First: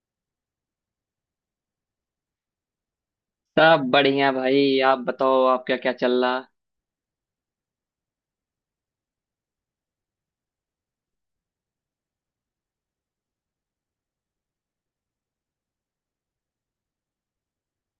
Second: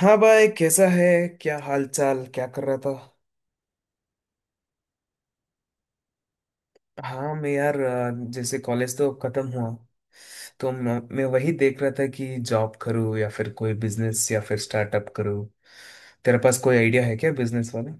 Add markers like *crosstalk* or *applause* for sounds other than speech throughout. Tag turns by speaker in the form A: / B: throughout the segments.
A: हाँ भाई, कैसा है? क्या हाल चाल? क्या कर रहा था?
B: सब बढ़िया भाई। आप बताओ, आप क्या क्या चल रहा।
A: हाँ मैं यार जैसे कॉलेज तो खत्म हुआ। तो मैं वही देख रहा था कि जॉब करूँ या फिर कोई बिजनेस या फिर स्टार्टअप करूँ। तेरे पास कोई आइडिया है क्या, बिजनेस वाला?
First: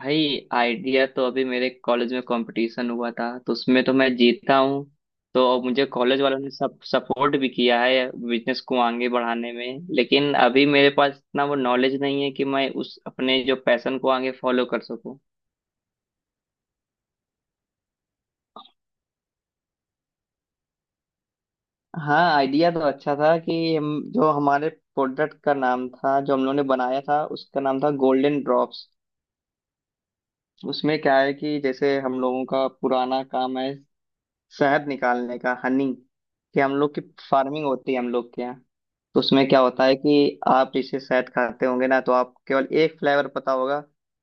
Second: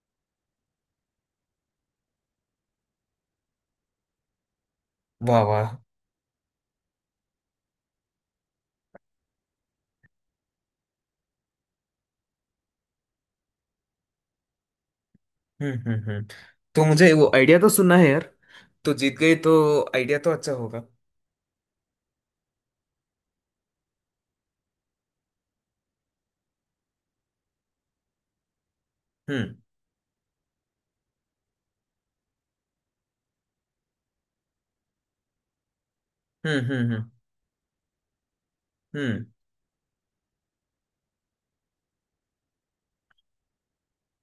B: भाई आइडिया तो अभी मेरे कॉलेज में कंपटीशन हुआ था तो उसमें तो मैं जीता हूँ।
A: वाह
B: तो अब
A: वाह।
B: मुझे कॉलेज वालों ने सब सपोर्ट भी किया है बिजनेस को आगे बढ़ाने में, लेकिन अभी मेरे पास इतना वो नॉलेज नहीं है कि मैं उस अपने जो पैशन को आगे फॉलो कर सकूं।
A: हम्म, हम्म, हम्म। तो मुझे वो आइडिया तो सुनना है यार। तो जीत गई तो। आइडिया तो अच्छा होगा।
B: हाँ आइडिया तो अच्छा था कि हम, जो हमारे प्रोडक्ट का नाम था जो हम लोगों ने बनाया था उसका नाम था गोल्डन ड्रॉप्स।
A: हम्म,
B: उसमें क्या है कि जैसे हम लोगों का पुराना काम है शहद निकालने का, हनी, कि
A: हम्म,
B: हम लोग की
A: हम्म,
B: फार्मिंग होती है हम लोग के यहाँ। तो
A: हम्म,
B: उसमें क्या होता है कि आप इसे शहद खाते होंगे ना तो आपको केवल एक फ्लेवर पता होगा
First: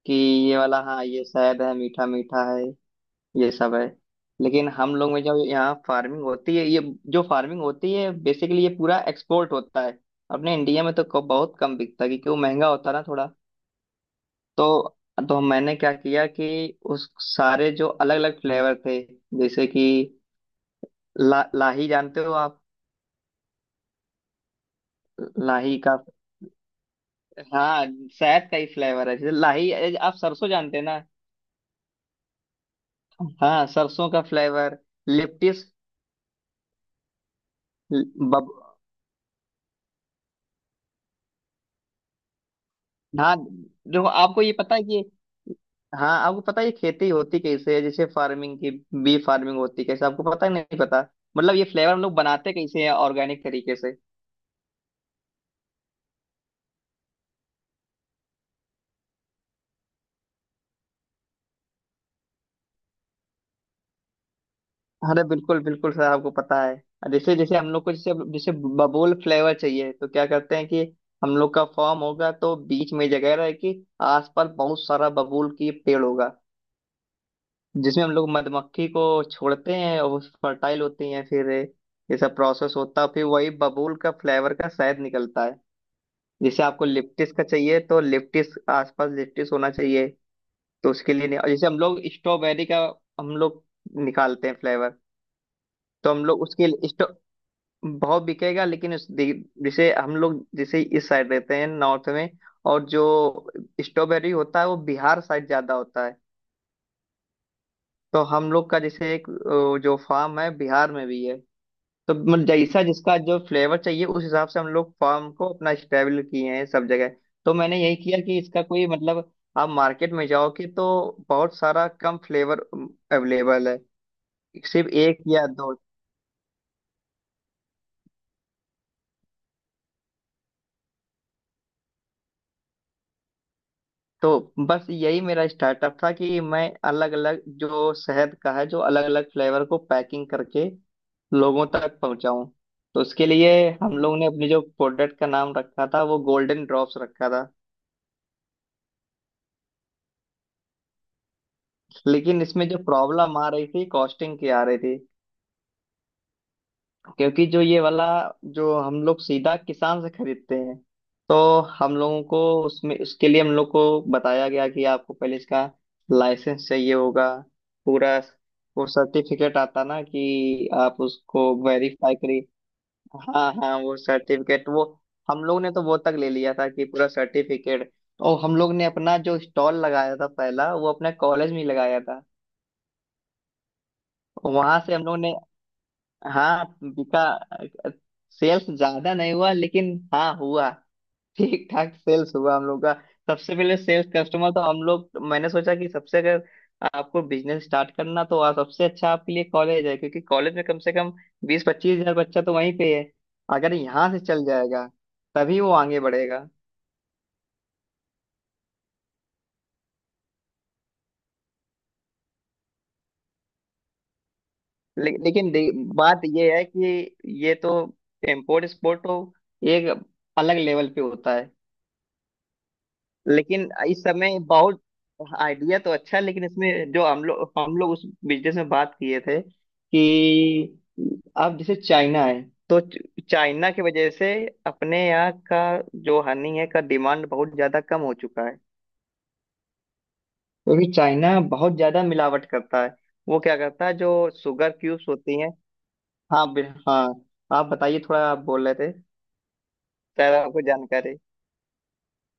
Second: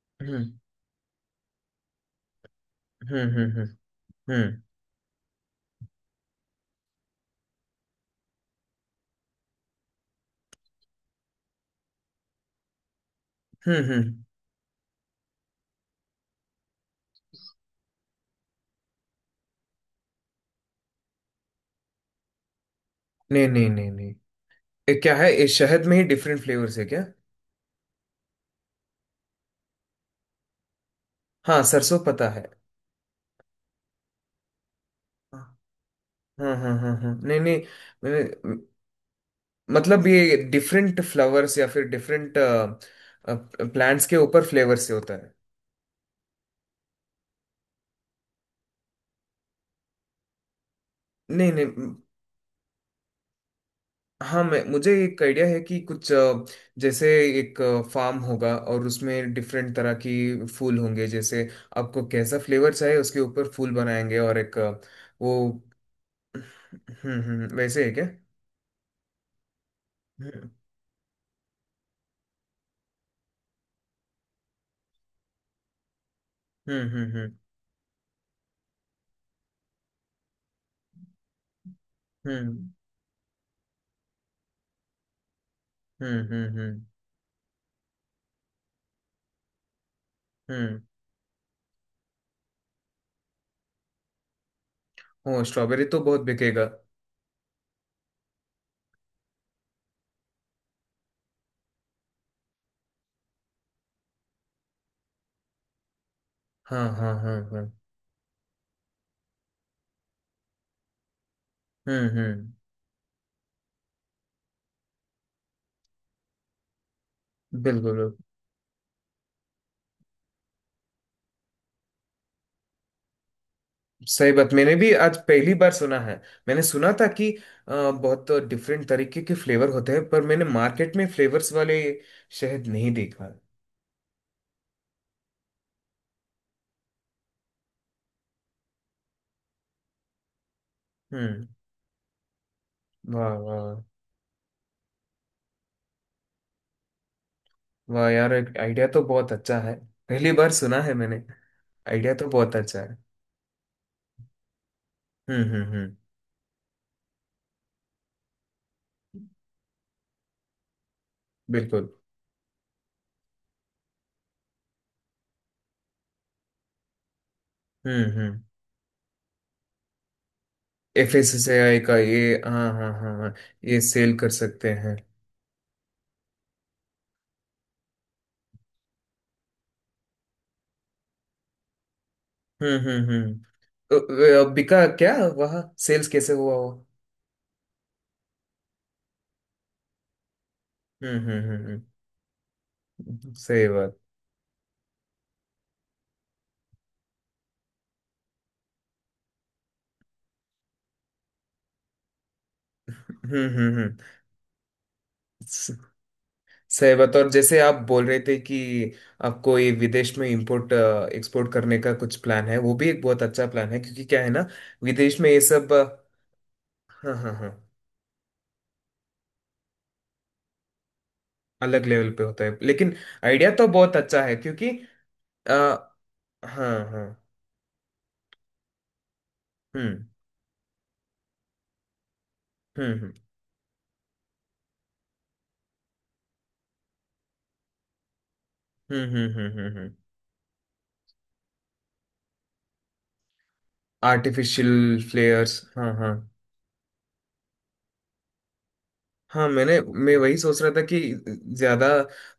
B: कि
A: हम्म,
B: ये वाला, हाँ ये शहद है मीठा मीठा है,
A: हम्म, हम्म,
B: ये
A: हम्म,
B: सब है।
A: हम्म,
B: लेकिन हम लोग में जो यहाँ फार्मिंग होती है ये, जो फार्मिंग होती है बेसिकली ये पूरा एक्सपोर्ट होता है। अपने इंडिया में तो बहुत कम बिकता है, क्योंकि वो महंगा होता है ना थोड़ा।
A: हम्म,
B: तो तो मैंने क्या किया कि उस सारे जो अलग अलग फ्लेवर थे, जैसे कि लाही जानते हो आप।
A: नहीं, नहीं, नहीं, नहीं। ये क्या है? ये
B: लाही
A: शहद
B: का?
A: में ही डिफरेंट फ्लेवर्स है क्या?
B: हाँ, शहद का ही फ्लेवर है, जैसे लाही। आप सरसों जानते हैं ना।
A: हाँ, सरसों पता है।
B: हाँ सरसों का फ्लेवर,
A: हाँ,
B: लिप्टिस,
A: हाँ, हाँ, हाँ, हाँ। नहीं, नहीं।
B: बब।
A: मैंने- मतलब ये डिफरेंट फ्लावर्स या फिर डिफरेंट
B: हाँ देखो
A: प्लांट्स के
B: आपको
A: ऊपर
B: ये पता
A: फ्लेवर
B: है
A: से
B: कि,
A: होता है।
B: हाँ आपको पता है ये खेती होती कैसे है, जैसे फार्मिंग की, बी फार्मिंग होती कैसे आपको पता है नहीं पता,
A: नहीं,
B: मतलब ये
A: नहीं,
B: फ्लेवर हम लोग बनाते कैसे हैं ऑर्गेनिक तरीके से।
A: हाँ, मैं मुझे एक आइडिया है कि कुछ जैसे एक फार्म होगा, और उसमें डिफरेंट तरह की फूल होंगे, जैसे आपको कैसा फ्लेवर चाहिए उसके ऊपर फूल बनाएंगे, और एक अ,
B: अरे बिल्कुल
A: वो
B: बिल्कुल सर, आपको पता है
A: हम्म,
B: जैसे
A: हम्म,
B: जैसे हम
A: वैसे
B: लोग
A: है
B: को
A: क्या?
B: जैसे जैसे बबूल फ्लेवर चाहिए तो क्या
A: हम्म,
B: करते हैं कि हम लोग का फॉर्म होगा तो बीच में जगह रहेगी, आसपास बहुत सारा बबूल की पेड़ होगा
A: हम्म, हम्म,
B: जिसमें हम लोग मधुमक्खी को छोड़ते हैं और फर्टाइल होती हैं, फिर ये सब
A: हम्म,
B: प्रोसेस होता है फिर वही बबूल का फ्लेवर का शहद निकलता है।
A: हम्म, हम्म, हम्म,
B: जैसे
A: हम्म,
B: आपको लिप्टिस का चाहिए तो लिप्टिस आसपास लिप्टिस होना चाहिए।
A: हम्म।
B: तो उसके लिए नहीं- और जैसे हम लोग स्ट्रॉबेरी का हम लोग निकालते हैं फ्लेवर,
A: हाँ, स्ट्रॉबेरी तो
B: तो
A: बहुत
B: हम लोग
A: बिकेगा।
B: उसके भाव बिकेगा, लेकिन जैसे हम लोग जैसे इस साइड रहते हैं नॉर्थ में और जो स्ट्रॉबेरी होता है वो बिहार साइड ज्यादा होता है।
A: हाँ, हाँ, हाँ, हाँ।
B: तो हम लोग का जैसे एक जो फार्म है बिहार में भी है।
A: हम्म,
B: तो मतलब
A: हम्म।
B: जैसा जिसका जो फ्लेवर चाहिए उस हिसाब से हम लोग फार्म को अपना स्टेबल किए हैं सब जगह। तो मैंने
A: बिल्कुल
B: यही
A: बिल्कुल।
B: किया कि इसका कोई मतलब, आप मार्केट में जाओगे तो बहुत सारा कम फ्लेवर अवेलेबल है,
A: सही बात, मैंने
B: सिर्फ
A: भी आज
B: एक या
A: पहली बार
B: दो।
A: सुना है। मैंने सुना था कि बहुत डिफरेंट तरीके के फ्लेवर होते हैं, पर मैंने मार्केट में फ्लेवर्स वाले शहद नहीं देखा।
B: तो बस यही मेरा स्टार्टअप था कि मैं अलग अलग जो शहद का है जो अलग अलग फ्लेवर को पैकिंग करके
A: हम्म।
B: लोगों तक पहुंचाऊं। तो उसके
A: वाह
B: लिए
A: वाह।
B: हम लोग ने अपने जो प्रोडक्ट का नाम रखा था वो गोल्डन ड्रॉप्स रखा था।
A: वाह यार, आइडिया तो बहुत अच्छा है। पहली बार सुना है मैंने। आइडिया तो
B: लेकिन
A: बहुत
B: इसमें जो
A: अच्छा है।
B: प्रॉब्लम आ रही थी कॉस्टिंग की आ रही थी,
A: हम्म, हम्म, हम्म।
B: क्योंकि जो ये वाला जो हम लोग सीधा किसान से खरीदते हैं, तो
A: बिल्कुल।
B: हम लोगों को उसमें उसके लिए हम लोग को बताया गया कि आपको पहले इसका लाइसेंस चाहिए होगा
A: हम्म,
B: पूरा,
A: हम्म।
B: वो सर्टिफिकेट आता ना कि आप
A: एफ एस
B: उसको
A: एस आई का
B: वेरीफाई
A: ये,
B: करिए।
A: हाँ, हाँ, हाँ, हाँ।
B: हाँ हाँ
A: ये
B: वो
A: सेल कर
B: सर्टिफिकेट,
A: सकते
B: वो
A: हैं।
B: हम लोग ने तो वो तक ले लिया था कि पूरा सर्टिफिकेट। और हम लोग ने अपना जो स्टॉल लगाया था पहला वो अपने कॉलेज में ही लगाया था।
A: हम्म, हम्म, हम्म।
B: वहां
A: बिका
B: से हम
A: क्या
B: लोग ने,
A: वहाँ? सेल्स कैसे हुआ
B: हाँ
A: वो?
B: बिका। सेल्स ज्यादा नहीं हुआ लेकिन हाँ हुआ,
A: हम्म, हम्म, हम्म,
B: ठीक ठाक सेल्स हुआ हम लोग का। सबसे
A: सही
B: पहले
A: बात।
B: सेल्स कस्टमर तो हम लोग, मैंने सोचा कि सबसे अगर आपको बिजनेस स्टार्ट करना तो वहाँ सबसे अच्छा आपके लिए कॉलेज है, क्योंकि कॉलेज में कम से कम 20-25 हजार बच्चा तो वहीं पे है।
A: हम्म, हम्म,
B: अगर यहाँ
A: हम्म।
B: से चल जाएगा तभी
A: स-
B: वो आगे बढ़ेगा।
A: सही बात, और जैसे आप बोल रहे थे कि आपको ये विदेश में इंपोर्ट एक्सपोर्ट करने का कुछ प्लान है, वो भी एक बहुत अच्छा प्लान है। क्योंकि क्या है ना, विदेश में ये
B: लेकिन
A: सब
B: बात ये है
A: हाँ, हाँ,
B: कि
A: हाँ,
B: ये तो इम्पोर्ट एक्सपोर्ट तो एक अलग लेवल पे होता है।
A: अलग लेवल पे होता है, लेकिन आइडिया तो
B: लेकिन
A: बहुत
B: इस
A: अच्छा है
B: समय
A: क्योंकि
B: बहुत,
A: आ,
B: आइडिया तो अच्छा है, लेकिन
A: हाँ,
B: इसमें
A: हाँ।
B: जो हम लोग उस बिजनेस में बात किए थे
A: हम्म,
B: कि अब जैसे चाइना है, तो
A: हम्म,
B: चाइना की वजह से अपने यहाँ का जो हनी है का डिमांड बहुत ज्यादा कम हो चुका है,
A: हम्म, हम्म, हम्म, हम्म।
B: क्योंकि चाइना बहुत ज्यादा मिलावट करता है। वो क्या करता है, जो शुगर
A: आर्टिफिशियल
B: क्यूब्स होती हैं।
A: फ्लेयर्स, हाँ, हाँ।
B: हाँ, आप बताइए थोड़ा, आप बोल रहे थे,
A: हाँ, मैं
B: शायद
A: वही सोच
B: आपको
A: रहा था कि
B: जानकारी।
A: ज्यादा,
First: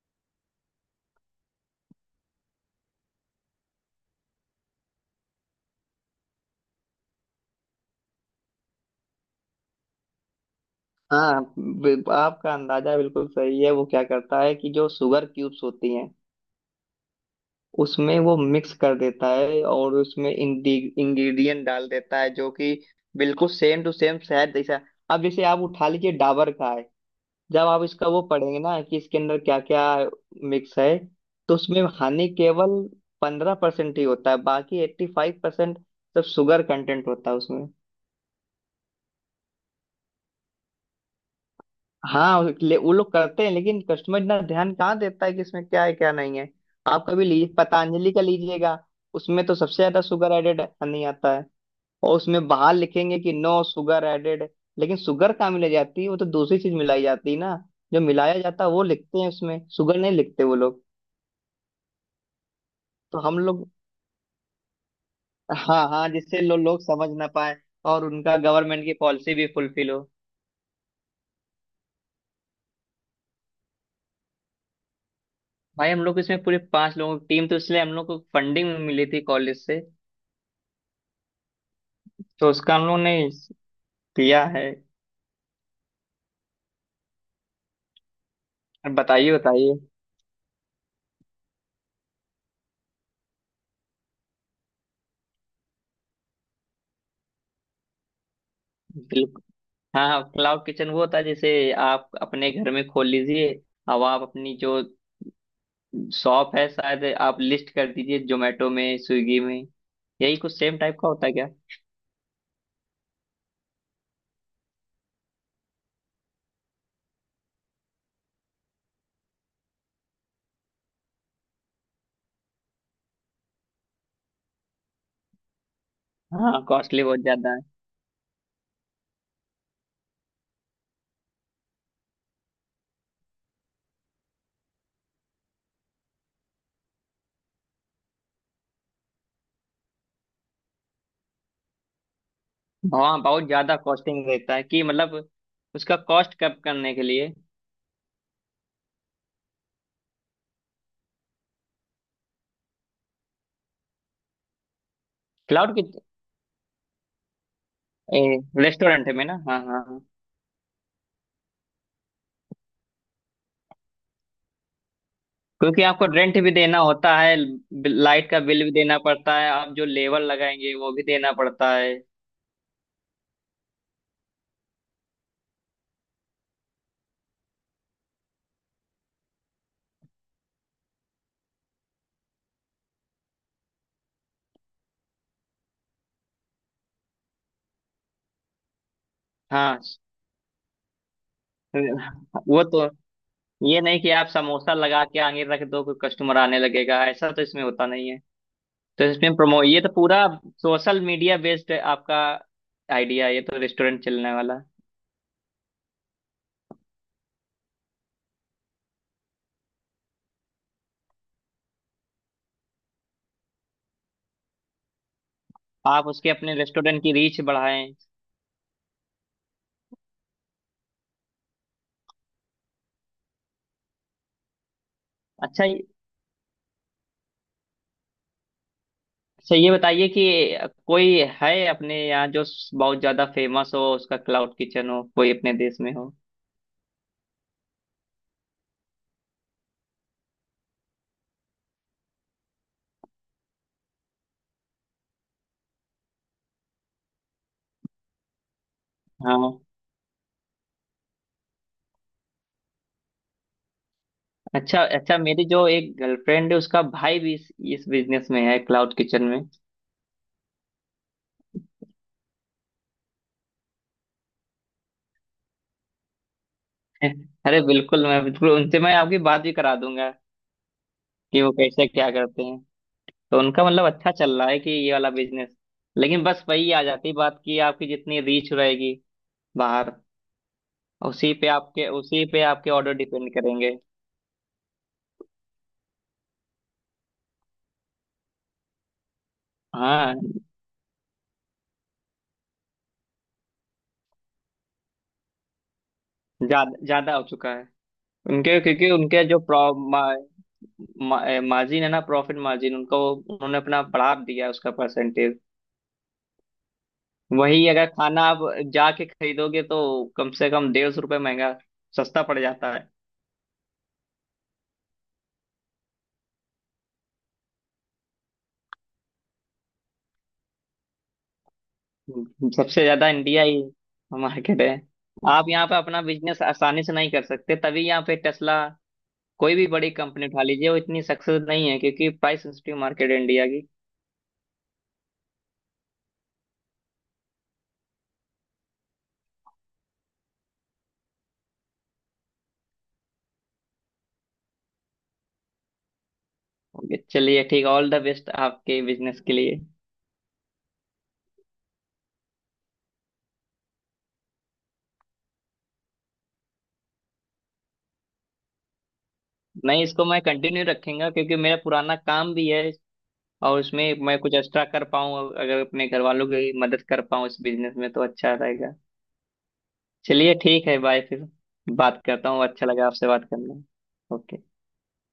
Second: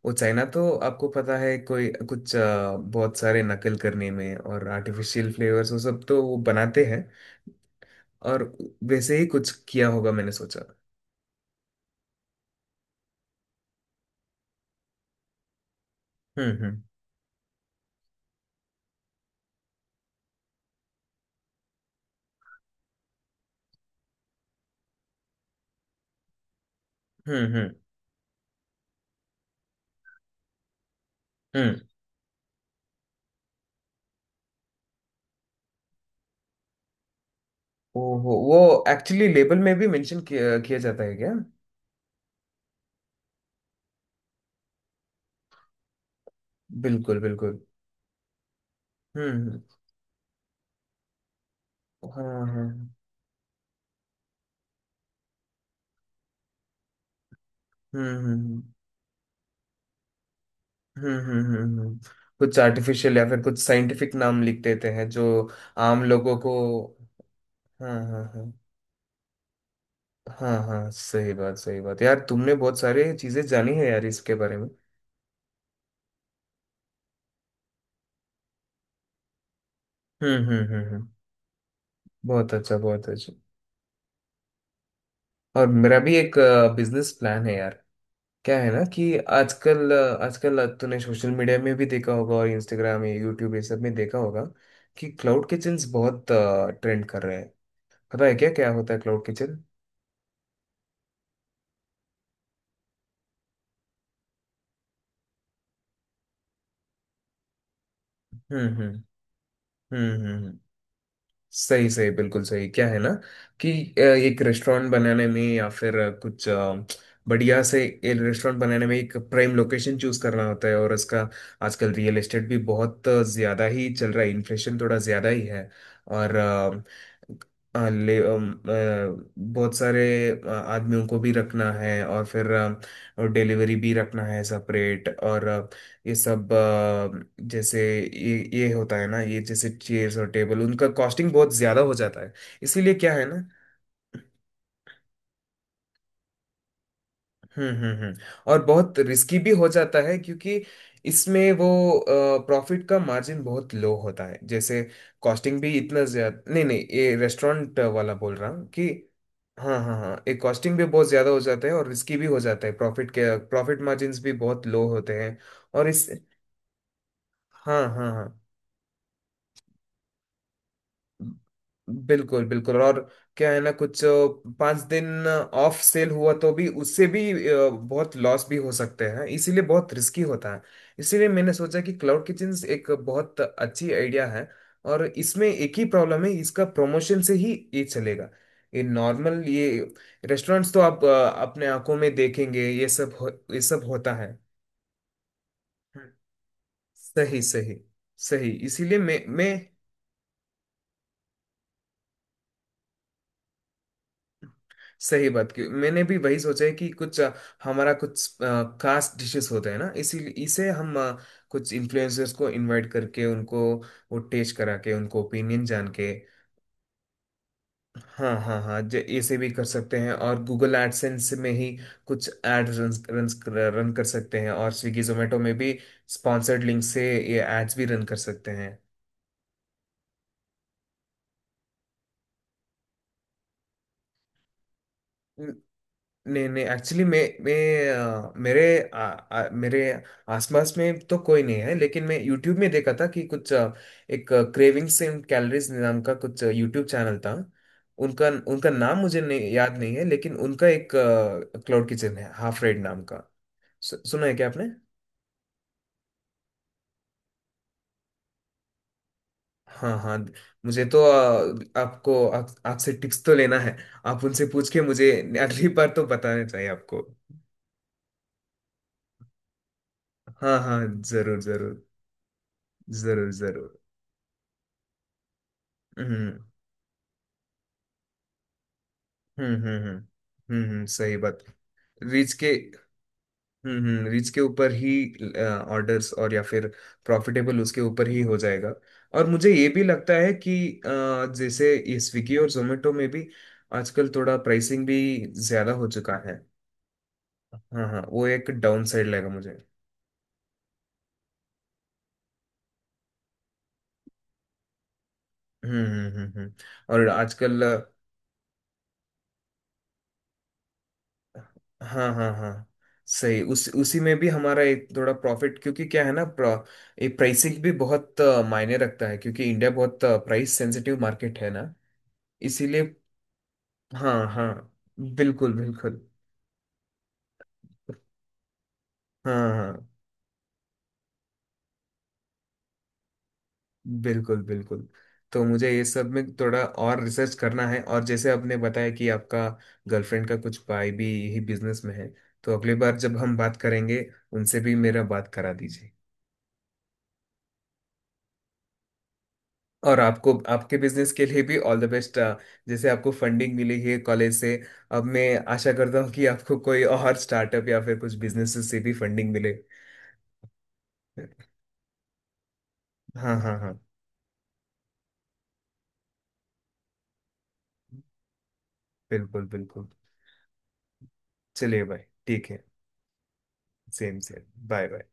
A: वो चाइना तो आपको पता है कोई कुछ बहुत सारे नकल करने में और आर्टिफिशियल फ्लेवर्स वो सब तो वो बनाते हैं। और वैसे ही कुछ किया होगा, मैंने सोचा।
B: आपका अंदाजा बिल्कुल सही है, वो क्या करता है कि जो शुगर क्यूब्स होती हैं
A: हम्म, हम्म,
B: उसमें वो मिक्स कर देता है और उसमें इंग्रेडिएंट डाल देता है जो कि बिल्कुल सेम टू सेम शहद जैसा। अब जैसे आप उठा लीजिए डाबर का है,
A: हम्म,
B: जब
A: हम्म,
B: आप इसका वो पढ़ेंगे ना कि इसके अंदर क्या क्या मिक्स है, तो
A: हम्म।
B: उसमें हानि केवल 15% ही होता है, बाकी 85% सब शुगर कंटेंट होता है उसमें।
A: ओहो, वो एक्चुअली लेबल में भी मेंशन किया जाता है क्या?
B: वो लोग करते हैं लेकिन कस्टमर इतना ध्यान कहाँ देता है कि इसमें क्या है क्या नहीं है। आप
A: बिल्कुल
B: कभी लीजिए,
A: बिल्कुल।
B: पतंजलि का लीजिएगा,
A: हम्म,
B: उसमें तो सबसे ज्यादा शुगर एडेड नहीं आता है और
A: हाँ,
B: उसमें
A: हाँ।
B: बाहर लिखेंगे कि नो शुगर एडेड। लेकिन शुगर कहाँ मिलाई जाती है, वो तो दूसरी चीज मिलाई जाती है ना, जो
A: हम्म,
B: मिलाया
A: हम्म,
B: जाता है वो लिखते हैं उसमें, शुगर नहीं लिखते वो लोग।
A: हम्म, हम्म, हम्म, कुछ आर्टिफिशियल
B: तो
A: या
B: हम
A: फिर कुछ
B: लोग,
A: साइंटिफिक नाम लिख देते हैं जो
B: हाँ
A: आम
B: हाँ,
A: लोगों
B: जिससे
A: को।
B: लोग समझ ना पाए,
A: हाँ,
B: और
A: हाँ,
B: उनका
A: हाँ,
B: गवर्नमेंट की पॉलिसी भी फुलफिल हो।
A: हाँ, हाँ, सही बात, सही बात। यार तुमने बहुत सारी चीजें जानी है यार इसके बारे में।
B: भाई हम लोग इसमें पूरे पांच लोगों की टीम, तो इसलिए हम लोग को फंडिंग मिली थी कॉलेज से।
A: हम्म, हम्म, हम्म,
B: तो
A: बहुत
B: उसका
A: अच्छा
B: हम लोग
A: बहुत
B: ने
A: अच्छा।
B: किया है।
A: और मेरा भी एक बिजनेस प्लान है यार। क्या है ना कि
B: बताइए बताइए।
A: आजकल, आजकल तूने सोशल मीडिया में भी देखा होगा, और इंस्टाग्राम या यूट्यूब ये सब में देखा होगा कि क्लाउड किचन्स बहुत ट्रेंड कर रहे हैं। पता है क्या क्या होता है क्लाउड
B: बिल्कुल,
A: किचन?
B: हाँ हाँ क्लाउड किचन वो होता है जैसे आप अपने घर में खोल लीजिए, अब आप अपनी जो शॉप है शायद आप लिस्ट कर दीजिए
A: हम्म,
B: जोमेटो में
A: हम्म,
B: स्विगी में।
A: हम्म, हम्म,
B: यही कुछ सेम टाइप का होता है क्या?
A: सही, सही, बिल्कुल सही। क्या है ना कि एक रेस्टोरेंट बनाने में, या फिर कुछ बढ़िया से एक रेस्टोरेंट बनाने में एक प्राइम लोकेशन चूज करना होता है, और इसका आजकल रियल एस्टेट भी बहुत ज्यादा ही चल रहा है, इन्फ्लेशन थोड़ा ज्यादा ही है। और
B: हाँ कॉस्टली बहुत ज्यादा है।
A: बहुत सारे आदमियों को भी रखना है, और फिर और डिलीवरी भी रखना है सेपरेट, और ये सब जैसे ये होता है ना, ये जैसे चेयर्स और टेबल उनका कॉस्टिंग बहुत ज्यादा हो जाता है, इसीलिए क्या
B: हाँ
A: है ना।
B: बहुत ज्यादा कॉस्टिंग रहता है, कि मतलब उसका कॉस्ट कम करने के लिए,
A: हम्म, हम्म, हम्म। और बहुत रिस्की भी हो जाता है, क्योंकि इसमें वो प्रॉफिट का मार्जिन बहुत लो होता है। जैसे कॉस्टिंग भी
B: क्लाउड की
A: इतना ज्यादा नहीं, नहीं ये रेस्टोरेंट वाला बोल रहा हूँ कि
B: रेस्टोरेंट में ना, हाँ
A: हाँ,
B: हाँ
A: हाँ,
B: हाँ,
A: हाँ, ये कॉस्टिंग भी बहुत ज्यादा हो जाता है, और रिस्की भी हो जाता है, प्रॉफिट मार्जिन्स भी बहुत लो होते हैं।
B: क्योंकि
A: और
B: आपको
A: इस
B: रेंट भी देना होता है,
A: हाँ, हाँ, हाँ,
B: लाइट का बिल भी देना पड़ता है, आप जो लेबर लगाएंगे वो भी देना पड़ता है।
A: बिल्कुल बिल्कुल। और क्या है ना, कुछ 5 दिन ऑफ सेल हुआ तो भी, उससे भी बहुत लॉस भी हो सकते हैं, इसीलिए बहुत रिस्की होता है। इसीलिए मैंने सोचा कि क्लाउड किचन एक बहुत अच्छी आइडिया है। और इसमें एक ही प्रॉब्लम है, इसका प्रमोशन से ही ये चलेगा। ये नॉर्मल
B: हाँ
A: ये रेस्टोरेंट्स तो आप अपने आंखों में
B: वो
A: देखेंगे,
B: तो,
A: ये
B: ये
A: सब
B: नहीं कि
A: होता
B: आप
A: है।
B: समोसा लगा के आगे रख दो कोई
A: हम्म।
B: कस्टमर आने लगेगा, ऐसा
A: सही,
B: तो इसमें
A: सही,
B: होता नहीं है।
A: सही। इसीलिए
B: तो इसमें
A: मैं
B: प्रमो ये तो पूरा सोशल मीडिया बेस्ड है आपका आइडिया, ये तो रेस्टोरेंट चलने वाला,
A: सही बात की मैंने भी वही सोचा है कि कुछ हमारा कुछ खास डिशेस होते हैं ना इसी, इसे हम कुछ इन्फ्लुएंसर्स को इनवाइट करके, उनको वो टेस्ट करा के, उनको ओपिनियन जान
B: आप
A: के
B: उसके अपने रेस्टोरेंट की रीच बढ़ाएं।
A: हाँ, हाँ, हाँ, जे ऐसे भी कर सकते हैं, और गूगल एडसेंस में ही कुछ एड रन रन रन कर सकते हैं, और स्विगी जोमेटो में
B: अच्छा
A: भी
B: ये-
A: स्पॉन्सर्ड लिंक से ये एड्स भी रन कर सकते हैं।
B: अच्छा ये बताइए कि कोई है अपने यहाँ जो बहुत ज्यादा फेमस हो, उसका क्लाउड किचन हो कोई अपने देश में हो?
A: नहीं, नहीं, एक्चुअली मैं मेरे आसपास में तो कोई नहीं है, लेकिन मैं यूट्यूब में देखा था कि कुछ एक क्रेविंग्स एंड कैलोरीज नाम का कुछ यूट्यूब चैनल था। उनका उनका नाम मुझे नहीं
B: हाँ,
A: याद नहीं है, लेकिन उनका एक क्लाउड किचन है हाफ रेड नाम का। सुना है क्या आपने?
B: अच्छा अच्छा, मेरी जो एक गर्लफ्रेंड है उसका भाई भी इस बिजनेस में है, क्लाउड किचन में।
A: हाँ, हाँ। मुझे तो आपसे टिप्स तो लेना है। आप उनसे पूछ के मुझे अगली बार तो बताना चाहिए आपको।
B: *laughs* अरे बिल्कुल, मैं बिल्कुल उनसे, मैं आपकी बात भी करा दूंगा
A: हाँ, हाँ। जरूर
B: कि वो
A: जरूर,
B: कैसे क्या करते हैं।
A: जरूर
B: तो उनका
A: जरूर।
B: मतलब अच्छा चल रहा है कि ये वाला बिजनेस, लेकिन
A: हम्म,
B: बस वही आ जाती बात कि आपकी जितनी रीच रहेगी
A: हम्म, हम्म,
B: बाहर,
A: हम्म, हम्म, सही
B: उसी
A: बात।
B: पे आपके उसी
A: रीच
B: पे
A: के
B: आपके ऑर्डर डिपेंड करेंगे।
A: हम्म, हम्म, रीच के ऊपर ही ऑर्डर्स और या फिर प्रॉफिटेबल उसके ऊपर ही हो जाएगा। और मुझे ये भी लगता
B: हाँ
A: है कि अ, जैसे ये स्विगी और जोमेटो में भी आजकल थोड़ा प्राइसिंग भी ज्यादा हो चुका है।
B: ज्यादा ज्यादा हो चुका है,
A: हाँ, हाँ, वो एक
B: उनके
A: डाउन
B: क्योंकि
A: साइड
B: उनके
A: लगेगा
B: जो
A: मुझे।
B: मार्जिन है ना प्रॉफिट मार्जिन, उनको उन्होंने अपना बढ़ा दिया है उसका परसेंटेज।
A: हम्म, हम्म, हम्म, और आजकल,
B: वही अगर खाना आप जाके खरीदोगे तो कम से कम 150 रुपये महंगा
A: हाँ,
B: सस्ता
A: हाँ,
B: पड़
A: हाँ,
B: जाता है।
A: सही उस उसी में भी हमारा एक थोड़ा प्रॉफिट, क्योंकि क्या है ना ये प्राइसिंग भी बहुत मायने रखता है, क्योंकि इंडिया बहुत प्राइस सेंसिटिव मार्केट है ना।
B: सबसे
A: इसीलिए,
B: ज्यादा इंडिया ही
A: हाँ, हाँ,
B: मार्केट है। आप
A: बिल्कुल
B: यहाँ पे अपना
A: बिल्कुल,
B: बिजनेस आसानी से नहीं कर सकते, तभी यहाँ पे टेस्ला
A: हाँ,
B: कोई भी
A: हाँ,
B: बड़ी कंपनी उठा लीजिए वो इतनी सक्सेस नहीं है, क्योंकि प्राइस सेंसिटिव मार्केट है इंडिया की।
A: बिल्कुल बिल्कुल। तो मुझे ये सब में थोड़ा और रिसर्च करना है, और जैसे आपने बताया कि आपका गर्लफ्रेंड का कुछ भाई भी यही बिजनेस में है, तो अगली बार जब हम बात करेंगे उनसे भी मेरा बात करा दीजिए।
B: ओके, चलिए ठीक, ऑल द बेस्ट आपके बिजनेस के लिए।
A: और आपको आपके बिजनेस के लिए भी ऑल द बेस्ट। जैसे आपको फंडिंग मिली है कॉलेज से, अब मैं आशा करता हूँ कि आपको कोई और स्टार्टअप या फिर कुछ बिजनेस से भी फंडिंग मिले।
B: नहीं इसको मैं कंटिन्यू रखूंगा क्योंकि मेरा पुराना काम भी है,
A: हाँ, हाँ,
B: और
A: हाँ।
B: उसमें मैं कुछ एक्स्ट्रा कर पाऊँ, अगर अपने घर वालों की मदद कर पाऊँ इस बिजनेस में तो अच्छा रहेगा।
A: बिल्कुल बिल्कुल।
B: चलिए ठीक है, बाय फिर,
A: चलिए भाई।
B: बात करता हूँ,
A: ठीक है।
B: अच्छा लगा आपसे बात करना।
A: Same
B: okay.
A: Same, bye bye.